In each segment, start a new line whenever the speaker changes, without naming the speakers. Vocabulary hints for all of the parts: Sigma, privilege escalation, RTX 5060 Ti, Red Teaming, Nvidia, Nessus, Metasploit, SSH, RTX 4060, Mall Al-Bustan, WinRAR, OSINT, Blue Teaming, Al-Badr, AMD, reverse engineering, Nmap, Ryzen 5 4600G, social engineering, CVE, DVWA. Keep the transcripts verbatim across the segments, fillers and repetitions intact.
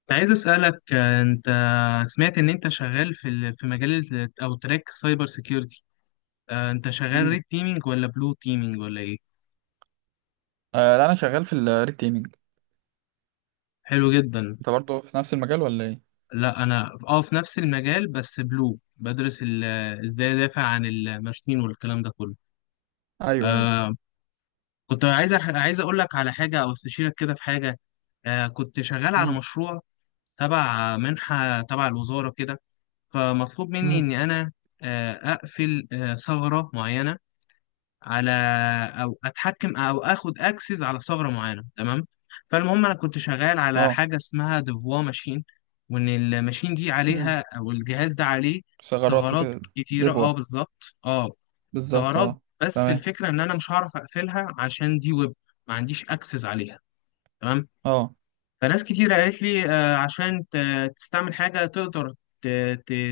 كنت عايز أسألك آه، أنت سمعت إن أنت شغال في ال- في مجال ال- أو تراك سايبر سيكيورتي. آه، أنت شغال
مم.
ريد تيمينج ولا بلو تيمينج ولا إيه؟
آه لا، انا شغال في الريت تيمينج.
حلو جدا.
انت برضه في نفس المجال ولا ايه؟
لا، أنا أه في نفس المجال، بس بلو بدرس ال- إزاي أدافع عن الماشين والكلام ده كله.
ايوه، ايوه.
آه كنت عايز أح- عايز أقول لك على حاجة أو استشيرك كده في حاجة. آه كنت شغال على
امم.
مشروع تبع منحة تبع الوزارة كده. فمطلوب مني
امم.
إني أنا آه أقفل آه ثغرة معينة على او اتحكم او اخد اكسس على ثغره معينه. تمام. فالمهم انا كنت شغال على
اه.
حاجه اسمها ديفوا ماشين، وان الماشين دي
امم.
عليها او الجهاز ده عليه
ثغرات
ثغرات
وكده.
كتيره،
ديفوا.
اه، بالظبط، اه.
بالظبط،
ثغرات،
اه.
بس
تمام،
الفكره ان انا مش هعرف اقفلها عشان دي ويب، ما عنديش اكسس عليها. تمام.
اه.
فناس كتير قالت لي آه، عشان ت- تستعمل حاجه تقدر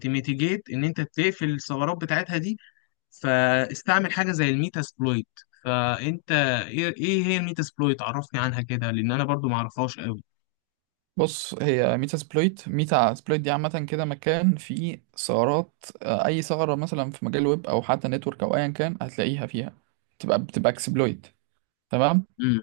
تميتيجيت ان انت تقفل الثغرات بتاعتها دي، فاستعمل حاجه زي الميتاسبلويت. فانت، ايه إيه هي الميتاسبلويت؟ عرفني عنها كده، لان انا برضو ما اعرفهاش قوي.
بص، هي ميتا سبلويت. ميتا سبلويت دي عامة كده، مكان فيه ثغرات. آه، أي ثغرة مثلا في مجال ويب أو حتى نتورك أو أيا كان هتلاقيها فيها. تبقى بتبقى اكسبلويت. تمام.
امم.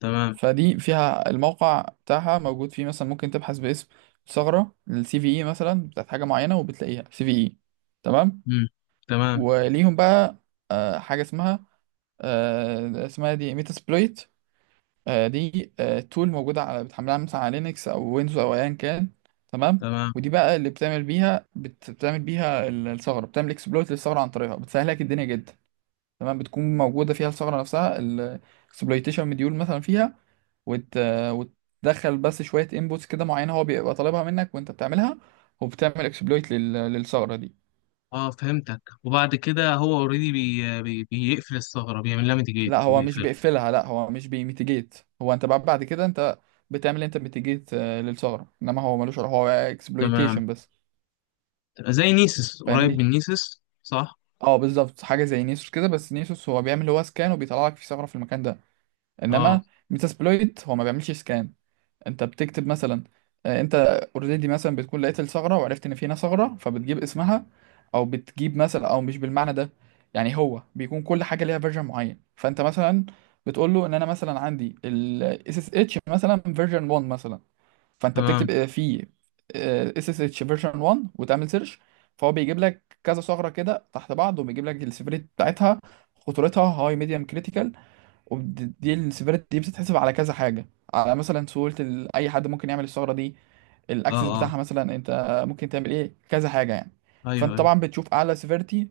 تمام.
فدي فيها الموقع بتاعها موجود فيه، مثلا ممكن تبحث باسم ثغرة السي في اي مثلا بتاعت حاجة معينة، وبتلاقيها سي في اي. تمام.
امم. تمام.
وليهم بقى آه، حاجة اسمها آه، اسمها دي ميتا سبلويت. آه، دي آه، تول موجودة على، بتحملها مثلا على لينكس أو ويندوز أو أيا كان. تمام.
تمام.
ودي بقى اللي بتعمل بيها بت- بتعمل بيها ال- الثغرة، بتعمل اكسبلويت للثغرة عن طريقها، بتسهل لك الدنيا جدا. تمام. بتكون موجودة فيها الثغرة نفسها، الاكسبلويتيشن مديول مثلا فيها. وت... وتدخل بس شوية انبوتس كده معينة، هو بيبقى طالبها منك وانت بتعملها، وبتعمل اكسبلويت لل... للثغرة دي.
اه، فهمتك. وبعد كده هو اوريدي بي بي بيقفل الثغره، بيعمل لها ميتيجيت
لا، هو مش
وبيقفلها.
بيقفلها، لا هو مش بيميتيجيت، هو انت بعد بعد كده انت بتعمل انت ميتيجيت للثغره، انما هو ملوش علاقة، هو
تمام.
اكسبلويتيشن بس.
زي نيسس، قريب
فاهمني.
من نيسس، صح؟
اه، بالظبط حاجه زي نيسوس كده، بس نيسوس هو بيعمل هو سكان وبيطلع لك في ثغره في المكان ده،
اه،
انما ميتاسبلويت هو ما بيعملش سكان. انت بتكتب مثلا، آه، انت اوريدي مثلا بتكون لقيت الثغره وعرفت ان في هنا ثغره، فبتجيب اسمها، او بتجيب مثلا، او مش بالمعنى ده. يعني هو بيكون كل حاجه ليها فيرجن معين، فانت مثلا بتقول له ان انا مثلا عندي ال اس اس اتش مثلا فيرجن واحد مثلا. فانت
تمام.
بتكتب آه، في اس اس اتش فيرجن واحد وتعمل سيرش. فهو بيجيب لك كذا ثغره كده تحت بعض، وبيجيب لك السيفيريتي بتاعتها، خطورتها هاي ميديوم كريتيكال. ودي السيفيريتي دي بتتحسب على كذا حاجة، على مثلا سهولة ال- أي حد ممكن يعمل الثغرة دي،
اه،
الأكسس
اه،
بتاعها مثلا. أنت ممكن تعمل إيه، كذا حاجة يعني.
ايوه،
فأنت
ايوه.
طبعا بتشوف أعلى سيفيريتي،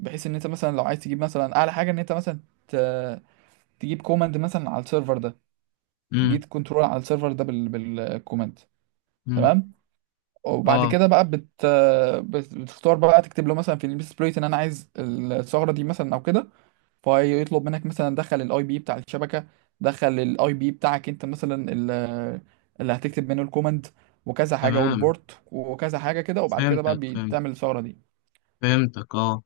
بحيث إن أنت مثلا لو عايز تجيب مثلا أعلى حاجة، إن أنت مثلا ت- تجيب كوماند مثلا على السيرفر ده،
امم.
تجيب كنترول على السيرفر ده بال... بالكوماند.
امم.
تمام. وبعد
اه،
كده بقى بت... بت- بتختار بقى، تكتب له مثلا في البيس بليت إن أنا عايز الثغرة دي مثلا أو كده. فيطلب منك مثلا، دخل الاي بي بتاع الشبكه، دخل الاي بي بتاعك انت مثلا، ال- اللي هتكتب منه الكوماند وكذا حاجه،
تمام.
والبورت وكذا حاجه كده، وبعد كده بقى
فهمتك، فهمت،
بتعمل الثغره
فهمتك، اه.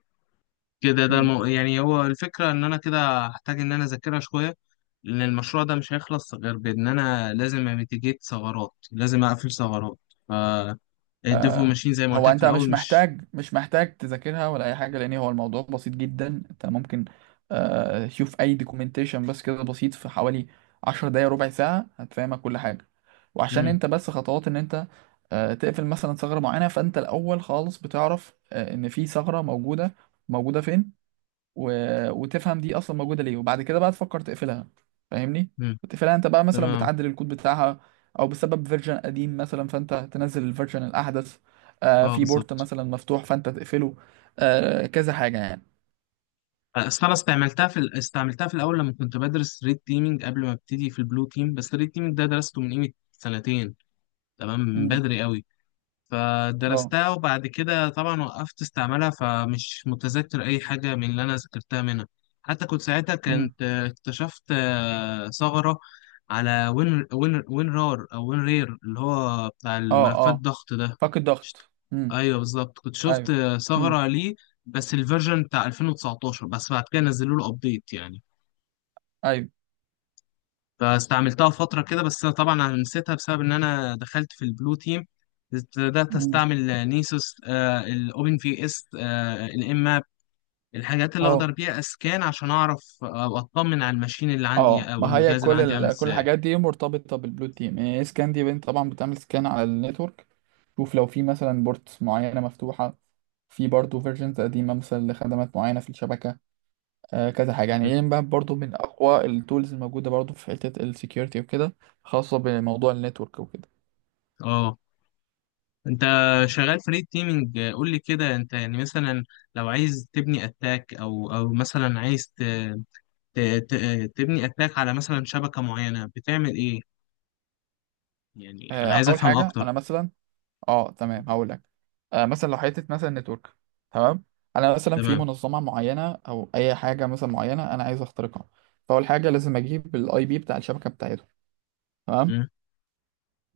كده، ده
دي.
المو... يعني هو الفكرة إن أنا كده هحتاج إن أنا أذاكرها شوية، لأن المشروع ده مش هيخلص غير بإن أنا لازم أميتيجيت ثغرات، لازم أقفل ثغرات. ف الديفو
آه،
ماشين زي ما قلت
هو
لك في
انت مش
الأول، مش.
محتاج مش محتاج تذاكرها ولا اي حاجه، لان هو الموضوع بسيط جدا. انت ممكن آه، تشوف اي دوكيومنتيشن بس كده بسيط، في حوالي عشر دقايق ربع ساعه هتفهمك كل حاجه. وعشان
مم.
انت بس خطوات ان انت آه، تقفل مثلا ثغره معينه، فانت الاول خالص بتعرف آه، ان في ثغره موجوده، موجوده فين، و... وتفهم دي اصلا موجوده ليه، وبعد كده بقى تفكر تقفلها. فاهمني.
مم.
وتقفلها انت بقى، مثلا
تمام.
بتعدل الكود بتاعها، او بسبب فيرجن قديم مثلا فانت تنزل الفيرجن الاحدث. آه
أه،
في بورت
بالظبط.
مثلا مفتوح فانت تقفله. آه كذا حاجه يعني.
أصل أنا استعملتها في ال... استعملتها في الأول لما كنت بدرس ريد تيمينج، قبل ما أبتدي في البلو تيم. بس الريد تيمينج ده درسته من قيمة سنتين. تمام، من
امم.
بدري أوي.
اه.
فدرستها وبعد كده طبعا وقفت استعملها، فمش متذكر أي حاجة من اللي أنا ذاكرتها منها. حتى كنت ساعتها،
امم.
كنت آه، اكتشفت آه، ثغرة على وين وين وين رار أو وين رير، اللي هو بتاع
اه.
الملفات
اه.
الضغط ده.
فك الضغط. امم.
ايوه بالظبط، كنت شفت
ايوه. امم.
ثغرة ليه، بس الفيرجن بتاع ألفين وتسعتاشر. بس بعد كده نزلوا له ابديت يعني،
ايوه.
فاستعملتها فترة كده. بس أنا طبعا أنا نسيتها بسبب إن أنا دخلت في البلو تيم. بدأت
امم.
أستعمل نيسوس، آه، الأوبن في إس، آه، الإم ماب، الحاجات اللي
اه.
أقدر بيها أسكان عشان أعرف أو أطمن على الماشين اللي عندي
اه،
أو
ما هي
الجهاز اللي
كل
عندي عامل
ال... كل
إزاي.
الحاجات دي مرتبطه بالبلو تيم يعني. سكان دي بنت طبعا بتعمل سكان على النتورك، شوف لو في مثلا بورتس معينه مفتوحه، في برضه فيرجنز قديمه مثلا لخدمات معينه في الشبكه. آه كذا حاجه يعني. ايه بقى برضه من اقوى التولز الموجوده برضه في حته السكيورتي وكده، خاصه بموضوع النتورك وكده.
أه أنت شغال فريد تيمينج، قول لي كده. أنت يعني مثلا لو عايز تبني أتاك، أو أو مثلا عايز ت... ت... ت... تبني أتاك على مثلا شبكة معينة، بتعمل إيه؟ يعني أنا
آه
عايز
اول
أفهم
حاجه
أكتر.
انا مثلا، اه تمام هقول لك. آه مثلا لو حته مثلا نتورك. تمام. انا مثلا في
تمام،
منظمه معينه او اي حاجه مثلا معينه انا عايز اخترقها. فاول حاجه لازم اجيب الاي بي بتاع الشبكه بتاعتهم. تمام.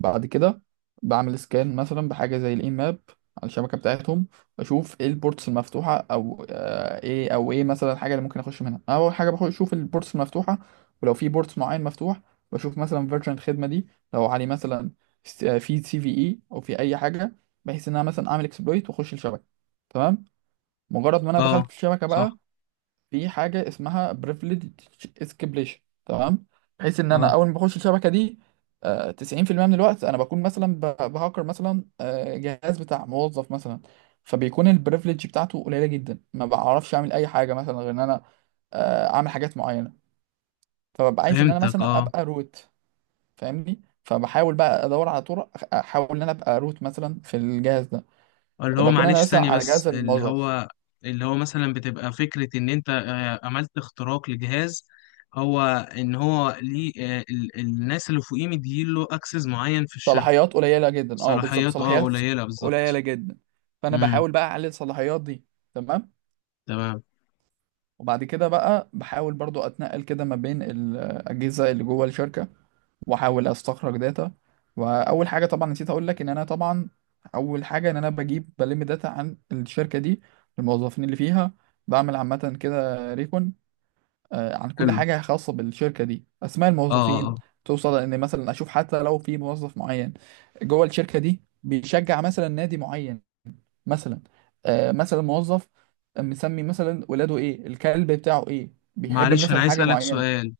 بعد كده بعمل سكان مثلا بحاجة زي الاي ماب على الشبكة بتاعتهم، بشوف ايه البورتس المفتوحة، او آه، ايه او ايه مثلا الحاجة اللي ممكن اخش منها. اول حاجة بخش اشوف البورتس المفتوحة، ولو في بورتس معين مفتوح بشوف مثلا فيرجن الخدمة دي، لو عليه مثلا س- آه، في سي في اي او في اي حاجة، بحيث ان انا مثلا اعمل اكسبلويت واخش الشبكة. تمام. مجرد ما انا
اه،
دخلت الشبكة
صح،
بقى، في حاجة اسمها privileged escalation. تمام. بحيث ان انا
اه،
اول ما بخش الشبكة دي، آه، تسعين في المية من الوقت انا بكون مثلا ب- بهكر مثلا آه، جهاز بتاع موظف مثلا. فبيكون البريفليج بتاعته قليلة جدا، ما بعرفش اعمل اي حاجة مثلا غير ان انا آه، اعمل حاجات معينة. فببقى عايز ان انا
فهمتك،
مثلا
اه.
ابقى روت. فاهمني. فبحاول بقى ادور على طرق أخ- احاول ان انا ابقى روت مثلا في الجهاز ده،
اللي هو
بكون انا
معلش
مثلا
ثانية
على جهاز
بس، اللي
الموظف،
هو اللي هو مثلا بتبقى فكرة ان انت آه، عملت اختراق لجهاز. هو ان هو ليه آه، ال- الناس اللي فوقيه مديله اكسس معين في الشركة.
صلاحيات قليله جدا. اه، بالظبط
صلاحيات، اه،
صلاحيات
قليلة،
قليله
بالظبط.
جدا. فانا
امم.
بحاول بقى اعلي الصلاحيات دي. تمام.
تمام.
وبعد كده بقى بحاول برضو اتنقل كده ما بين الاجهزه اللي جوه الشركه، واحاول استخرج داتا. واول حاجه طبعا نسيت اقول لك ان انا طبعا، اول حاجه ان انا بجيب بلم داتا عن الشركه دي، الموظفين اللي فيها. بعمل عامه كده ريكون آه، عن كل
حلو،
حاجة خاصة بالشركة دي، أسماء
اه. آه،
الموظفين.
آه.
توصل إن مثلا أشوف حتى لو في موظف معين جوه الشركة دي بيشجع مثلا نادي معين مثلا. آه، مثلا موظف مسمي مثلا ولاده إيه، الكلب بتاعه إيه، بيحب
معلش، انا
مثلا
عايز
حاجة
اسألك
معينة.
سؤال.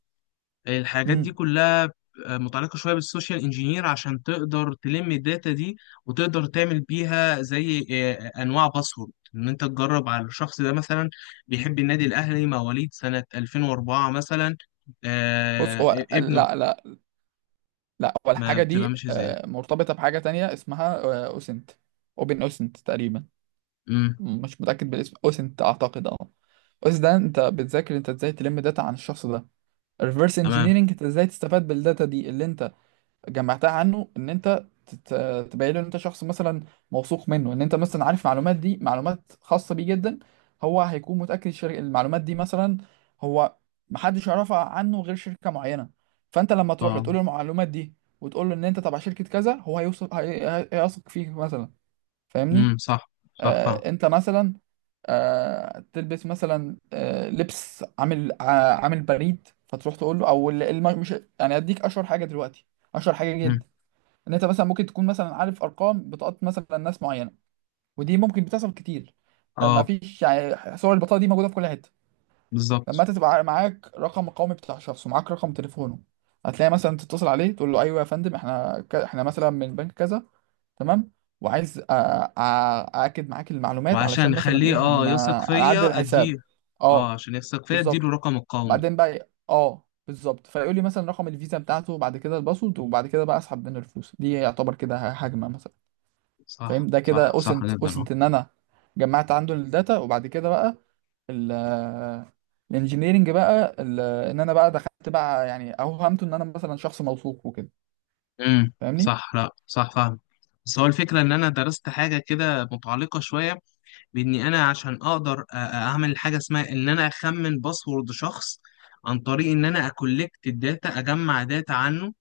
الحاجات
مم.
دي كلها متعلقة شوية بالسوشيال انجينير، عشان تقدر تلم الداتا دي وتقدر تعمل بيها زي آه، أنواع باسورد إن أنت تجرب على الشخص ده مثلا بيحب النادي الأهلي، مواليد سنة ألفين وأربعة مثلا،
بص،
آه،
هو،
ابنه.
لا، لا، لا هو
ما
الحاجة
بتبقى
دي
ماشية إزاي؟
آه، مرتبطة بحاجة تانية اسمها آه، أوسنت، أوبن أوسنت تقريبا،
امم.
مش متأكد بالاسم. أوسنت أعتقد، أه. أوسنت ده أنت بتذاكر أنت إزاي تلم داتا عن الشخص ده، الريفرس
تمام.
انجينيرنج. انت ازاي تستفاد بالداتا دي اللي انت جمعتها عنه، ان انت تت- تبين له ان انت شخص مثلا موثوق منه، ان انت مثلا عارف معلومات دي، معلومات خاصة بيه جدا، هو هيكون متأكد الشر- المعلومات دي مثلا، هو محدش يعرفها عنه غير شركة معينة. فانت لما تروح له
اه.
تقول له المعلومات دي، وتقول له ان انت تبع شركة كذا، هو هيوثق هي- هي- هيثق فيك مثلا. فاهمني.
امم، صح، صح، فاهم.
آه انت مثلا آه، تلبس مثلا آه، لبس عامل ع- عامل بريد، فتروح تقول له، او ال- الم- مش، يعني اديك اشهر حاجه دلوقتي، اشهر حاجه
امم،
جدا. ان انت مثلا ممكن تكون مثلا عارف ارقام بطاقات مثلا ناس معينه، ودي ممكن بتحصل كتير. آه، ما
اه،
فيش يعني صور البطاقه دي موجوده في كل حته. لما
بالظبط.
انت تبقى معاك رقم القومي بتاع شخص ومعاك رقم تليفونه، هتلاقي مثلا تتصل عليه تقول له: ايوه يا فندم، احنا ك- احنا مثلا من بنك كذا، تمام، وعايز أ- أ- ااكد معاك المعلومات
وعشان
علشان مثلا
نخليه،
ايه، هن
اه يثق
هنعدل
فيا، أديه.
الحساب.
اه،
اه،
عشان يثق فيا
بالظبط.
أديله رقم القومي.
بعدين بقى إيه؟ اه، بالظبط. فيقول لي مثلا رقم الفيزا بتاعته، وبعد كده الباسورد، وبعد كده بقى اسحب منه الفلوس. دي يعتبر كده ه- هجمه مثلا. فاهم.
صح،
ده كده
صح، صح
اوسنت.
جدا. آه.
اوسنت ان انا جمعت عنده الداتا، وبعد كده بقى ال الانجينيرنج بقى، ال- ان انا بقى دخلت بقى، يعني اوهمته ان انا مثلا شخص موثوق وكده.
امم،
فاهمني.
صح، لا، صح، فاهم. بس هو الفكرة إن أنا درست حاجة كده متعلقة شوية، بإني أنا عشان أقدر أ- أ- أعمل حاجة اسمها إن أنا أخمن باسورد شخص عن طريق إن أنا أكولكت الداتا، أجمع داتا عنه.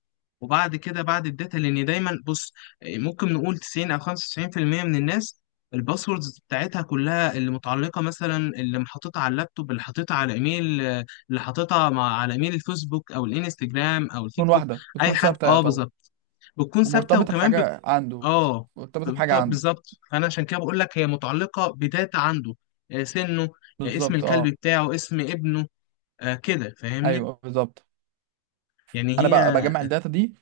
وبعد كده بعد الداتا، لأن دايما بص، ممكن نقول تسعين أو خمسة وتسعين في المية من الناس الباسوردز بتاعتها كلها اللي متعلقة مثلا، اللي محطتها على اللابتوب، اللي حاططها على إيميل، اللي حاططها مع على إيميل الفيسبوك أو الإنستجرام أو
تكون
التيك توك،
واحده بتكون
اي حاجه،
ثابته
اه،
يعتبر،
بتكون ثابته.
ومرتبطه
وكمان بت...
بحاجه عنده،
اه،
مرتبطه
بت-
بحاجه عنده.
بالظبط، انا عشان كده بقول لك هي متعلقه بداتا عنده. آه، سنه، آه، اسم
بالظبط،
الكلب
اه.
بتاعه، اسم ابنه، آه، كده، فاهمني؟
ايوه بالظبط.
يعني
انا بقى
هي
بجمع الداتا دي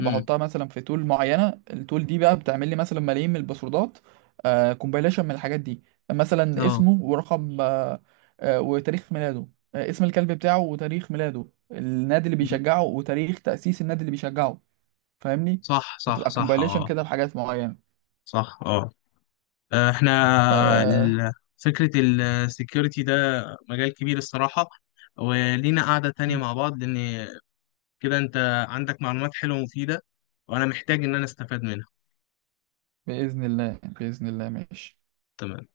امم،
مثلا في تول معينه، التول دي بقى بتعمل لي مثلا ملايين من الباسوردات. آه كومبايليشن من الحاجات دي، مثلا
اه،
اسمه ورقم، آه آه وتاريخ ميلاده، آه اسم الكلب بتاعه وتاريخ ميلاده، النادي اللي
مم.
بيشجعه وتاريخ تأسيس النادي اللي بيشجعه. فاهمني.
صح، صح،
بتبقى
صح،
كومبايليشن
اه.
كده بحاجات معينه.
صح، اه. آه، احنا
آه.
ال- فكره السكيورتي ده مجال كبير الصراحه. ولينا قعده تانية
مم.
مع بعض، لان كده انت عندك معلومات حلوه ومفيده، وانا محتاج ان انا استفاد منها.
بإذن الله. بإذن الله، ماشي.
تمام.